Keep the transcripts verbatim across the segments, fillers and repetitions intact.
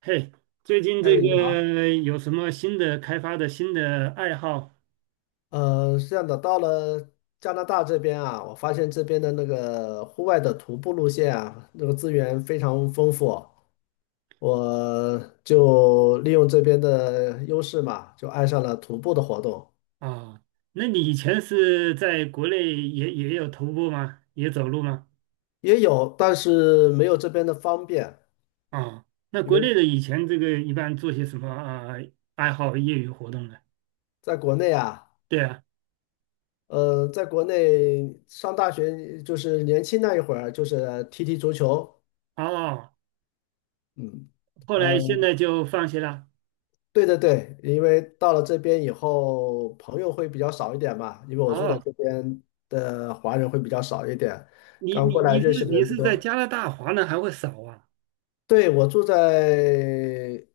嘿，最近哎，这你好，个有什么新的开发的新的爱好呃，是这样的，到了加拿大这边啊，我发现这边的那个户外的徒步路线啊，那个资源非常丰富，我就利用这边的优势嘛，就爱上了徒步的活动，啊？那你以前是在国内也也有徒步吗？也走路吗？也有，但是没有这边的方便，啊，那因国为内的以前这个一般做些什么啊爱好业余活动呢？在国内啊，对啊，呃，在国内上大学就是年轻那一会儿，就是踢踢足球，哦，嗯。后呃来现在就放弃了。对对对，因为到了这边以后，朋友会比较少一点嘛，因为我住在哦，这边的华人会比较少一点，你刚你过来你认是识的你人不是在多。加拿大华人还会少啊？对，我住在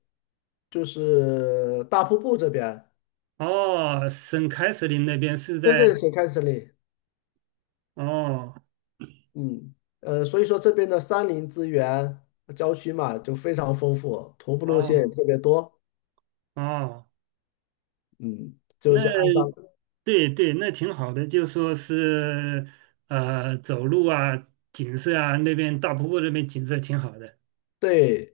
就是大瀑布这边，哦，省凯瑟琳那边是对在对，水开始，里，哦嗯，呃，所以说这边的山林资源、郊区嘛，就非常丰富，徒步路线也哦特别多，哦，嗯，就那。是按上。对对，那挺好的，就说是呃，走路啊，景色啊，那边大瀑布那边景色挺好的对，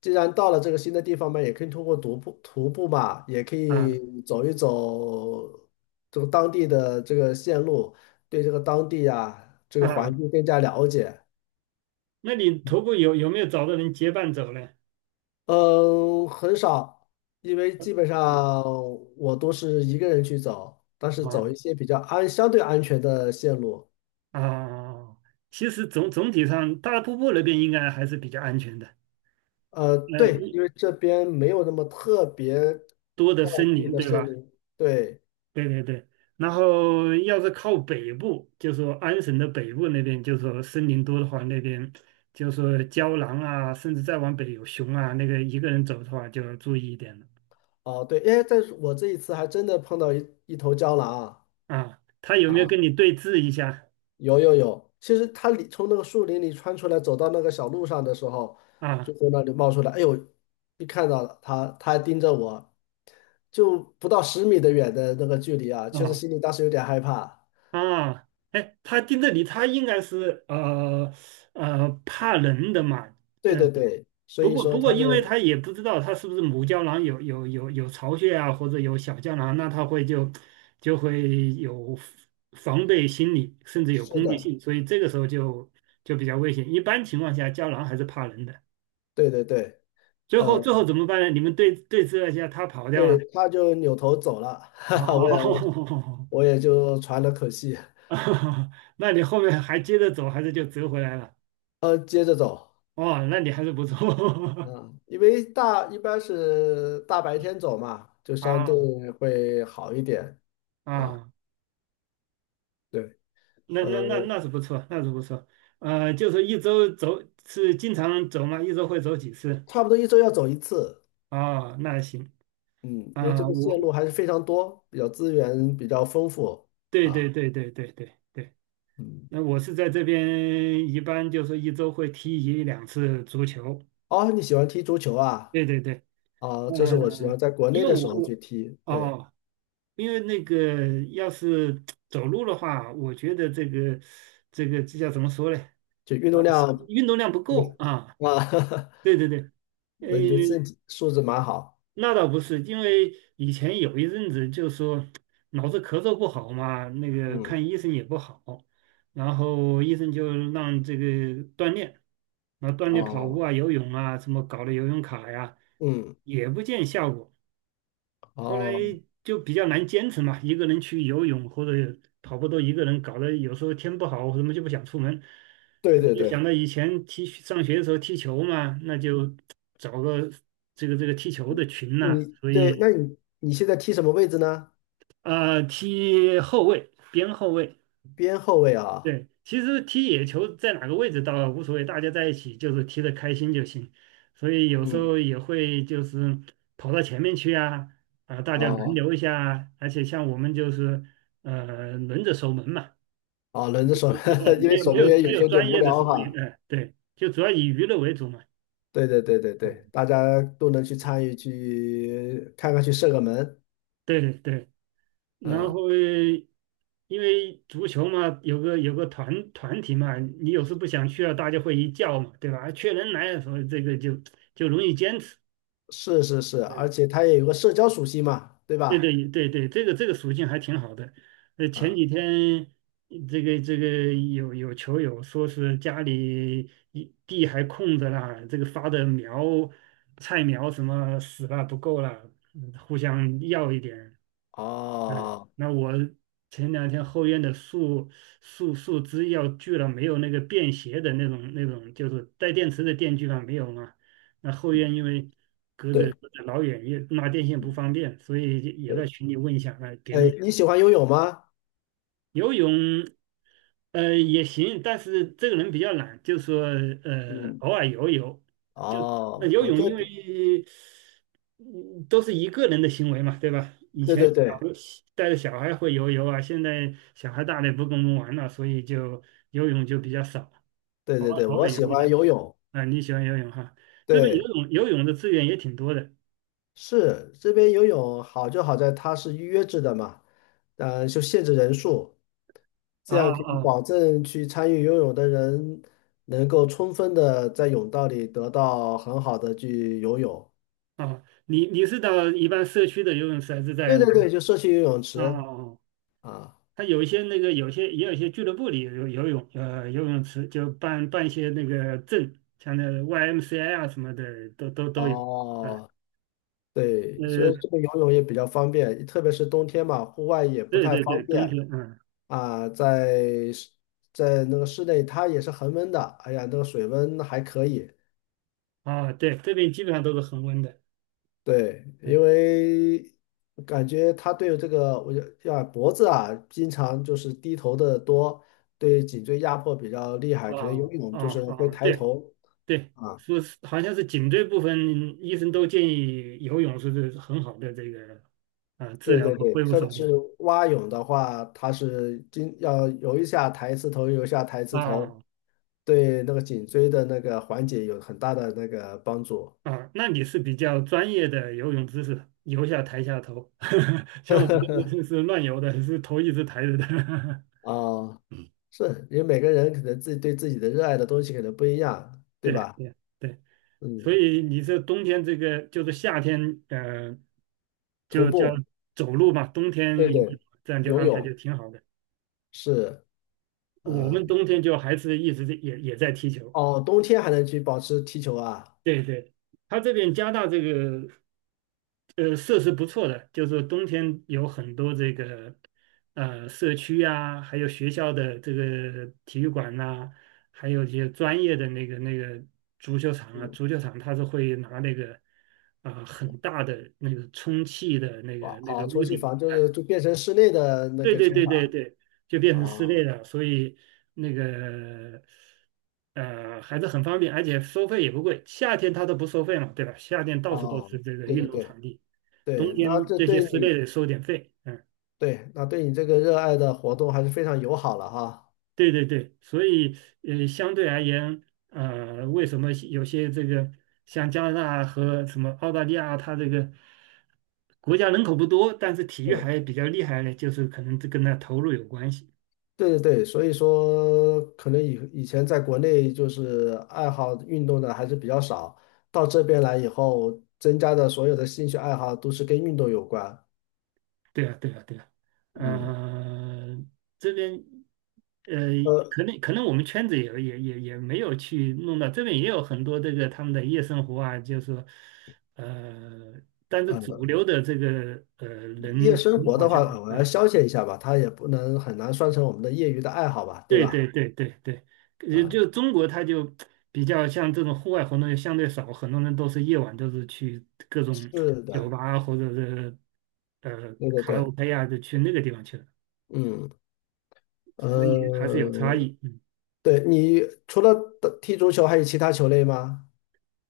既然到了这个新的地方嘛，也可以通过徒步徒步嘛，也可啊以走一走这个当地的这个线路，对这个当地啊这个环啊。境更加了解。那你徒步有有没有找到人结伴走呢？嗯，很少，因为基本上啊我都是一个人去走，但是啊走一些比较安相对安全的线路。啊！其实总总体上，大瀑布那边应该还是比较安全的，呃，呃，对，一因为这边没有那么特别多的茂森密林，的对森吧？林，对。对对对，然后要是靠北部，就说安省的北部那边，就说森林多的话，那边就说郊狼啊，甚至再往北有熊啊，那个一个人走的话就要注意一点了哦，对，哎，但是我这一次还真的碰到一一头郊狼啊啊。他有没有啊，跟你对峙一下有有有，其实它里从那个树林里穿出来，走到那个小路上的时候，啊？就从那里冒出来，哎呦，一看到了它，它还盯着我，就不到十米的远的那个距离啊，确实啊心里当时有点害怕。啊！哎，他盯着你，他应该是呃呃怕人的嘛，对嗯。对对，所不以过，说不过，它因为就他也不知道他是不是母胶囊有有有有巢穴啊，或者有小胶囊，那他会就就会有防备心理，甚至有是攻击的，性，所以这个时候就就比较危险。一般情况下，胶囊还是怕人的。对对对，最后，呃，最后怎么办呢？你们对对峙了一下，他跑掉对，了。它就扭头走了，哈哈，我也哦，我也就喘了口气，那你后面还接着走，还是就折回来了？呃，接着走。哦，那你还是不错。嗯，因为大一般是大白天走嘛，就 相啊对会好一点啊。啊。对，那那呃，那那是不错，那是不错。呃，就是一周走是经常走吗？一周会走几次？差不多一周要走一次，哦，那行嗯，因为这啊，个线路我还是非常多，比较资源比较丰富对对啊。对对对对对，嗯，那我是在这边一般就是一周会踢一两次足球。哦，你喜欢踢足球啊？对对对，啊，这是我喜欢嗯、在国因内为的时我候我去踢，对，哦，因为那个要是走路的话，我觉得这个这个这叫怎么说嘞？就运啊，动量运动量不够啊。啊，对 对对。呃，那你的身体素质蛮好。那倒不是，因为以前有一阵子就说脑子咳嗽不好嘛，那个嗯，看医生也不好，然后医生就让这个锻炼，那锻炼跑步哦，啊、游泳啊，什么搞了游泳卡呀，嗯，也不见效果。后来哦，就比较难坚持嘛，一个人去游泳或者跑步都一个人，搞得有时候天不好，我什么就不想出门。对嗯，对就对。想到以前踢上学的时候踢球嘛，那就找个这个这个踢球的群呐、你所对，那以你你现在踢什么位置呢？呃踢后卫，边后卫，边后卫啊，对，其实踢野球在哪个位置倒无所谓，大家在一起就是踢得开心就行。所以有时嗯，候也会就是跑到前面去啊，啊，大家轮哦流一下啊而且像我们就是呃轮着守门嘛，哦，轮着守门，呃 因没为有守没门有员有没时有候有专点无业的聊守门哈。员，呃对，就主要以娱乐为主嘛。对对对对嗯，对，大家都能去参与，去看看，去射个门，对对，然嗯，后因为足球嘛，有个有个团团体嘛，你有时不想去了，大家会一叫嘛，对吧？啊缺人来的时候，这个就就容易坚持。是是是，而嗯，且他也有个社交属性嘛，对对吧？对对对，这个这个属性还挺好的。呃，前啊、几天这个这个有有球友说是家里一地还空着啦，这个发的苗菜苗什么死了不够了，嗯互相要一点。哎，哦，那我前两天后院的树树树枝要锯了，没有那个便携的那种那种，就是带电池的电锯嘛，没有嘛。那后嗯，院因为隔对，着隔着老远，也拉电线不嗯方便，所以也在对，群里问一下，哎，别哎，人你喜欢游泳吗？游泳，呃，也行，但是这个人比较懒，就说呃，嗯，偶尔游游，就那哦，游我泳，这，因为对嗯都是一个人的行为嘛，对吧？以对前对带着小孩会游泳啊，现在小孩大了也不跟我们玩了，所以就游泳就比较少，对偶对尔对，偶我尔喜游一欢下。游泳，啊，你喜欢游泳哈？这边游对。泳游泳的资源也挺多的。是这边游泳好就好在它是预约制的嘛，呃，就限制人数，啊这样可啊以保证去参与游泳的人能够充分的在泳道里得到很好的去游泳。啊！你你是到一般社区的游泳池还是在对对哪里？对，就社区游泳啊啊池啊！啊，它有一些那个，有些也有一些俱乐部里有游泳，呃，游泳池就办办一些那个证，像那个 Y M C A 啊什么的，都都都有。啊，哦，对，所以这呃，个游泳也比较方便，特别是冬天嘛，户外也不对太对对，方冬便天，嗯，啊，在室在那个室内它也是恒温的，哎呀，那个水温还可以。啊，对，这边基本上都是恒温的。对，嗯。因为感觉他对这个，我就要脖子啊，经常就是低头的多，对颈椎压迫比较厉害。可能啊游泳啊就是会啊！抬对头对，啊，说是好像是颈椎部分，医生都建议游泳是很好的这个啊治对疗对和对，恢复特别手是段蛙泳的话，它是经要游一下抬一次头，游一下抬一次头，啊对那个颈椎的那个缓解有很大的那个帮助啊。那你是比较专业的游泳知识，游下抬下头，像我们这个是是乱游的，是头一直抬着的。啊。是，因为每个人可能自己对自己的热爱的东西可能不一样，对对吧？对对，所嗯，以你这冬天这个就是夏天，嗯，徒就叫步。走路嘛，冬天游对泳对，这样就游安排就泳挺好的。是，我呃，们冬天就还是一直在也也在踢球。哦，冬天还能去保持踢球啊，对对，他这边加大这个呃设施不错的，就是冬天有很多这个呃社区啊，还有学校的这个体育馆呐、还有一些专业的那个那个足球场啊，嗯，足球场它是会拿那个啊、呃很大的那个充气的那哇，个那个哦，充屋气顶，房就是哎、就变成室内的那对个对球对对场对，就变成室内啊，了，所以那个呃还是很方便，而且收费也不贵。夏天它都不收费嘛，对吧？夏天到处都啊，是这个对运对动对场地，冬对，那天这这些对你室内的收点费。嗯，对，那对你这个热爱的活动还是非常友好了哈，对对对，所以呃相对而言，呃为什么有些这个像加拿大和什么澳大利亚，它这个国家人口不多，但是体育嗯，还比较厉害呢？就是可能这跟它投入有关系。对对对，所以说可能以以前在国内就是爱好运动的还是比较少，到这边来以后，增加的所有的兴趣爱好都是跟运动有关，对啊，对啊，对啊，嗯。呃，这边，呃，呃，可能可能我们圈子也也也也没有去弄到这边，也有很多这个他们的夜生活啊，就是说呃，但是主呃，流的这个呃夜人生活好的话，像，我尔啊，消遣一下吧，它也不能很难算成我们的业余的爱好吧，对对对吧？对对对，就啊，就中国他就比较像这种户外活动就相对少，很多人都是夜晚都是去各种是酒的，吧或者是呃对对卡拉 对，OK 啊，就去那个地方去了。嗯，所以还是有差呃，异。嗯对，你除了打踢足球，还有其他球类吗？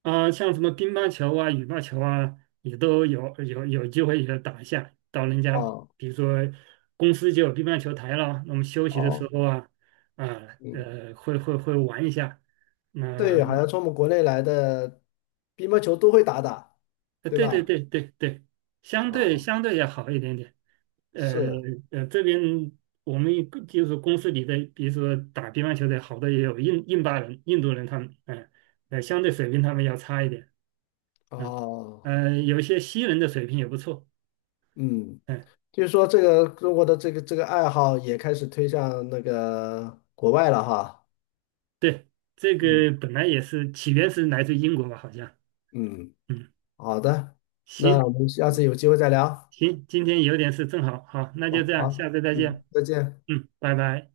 啊、像什么乒乓球啊、羽毛球啊，也都有有有机会也打一下。到人家哦比如说公司就有乒乓球台了，那我们休息的时哦，候啊，啊嗯，呃会会会玩一下。那、对，好像从我们国内来的乒乓球都会打打，呃，对对对吧？对对对，相对哦，相对要好一点点。呃是，呃，这边我们一个就是公司里的，比如说打乒乓球的，好多也有印印巴人、印度人他们，嗯、呃，相对水平他们要差一点。嗯，哦，呃，有些西人的水平也不错。嗯，嗯，就是说这个中国的这个这个爱好也开始推向那个国外了哈，对，这个嗯本来也是起源是来自英国吧，好像。嗯。嗯，好的，行那我们下次有机会再聊。行，今天有点事，正好，好，那就好，这样，好，下次再见。嗯，再见。嗯，拜拜。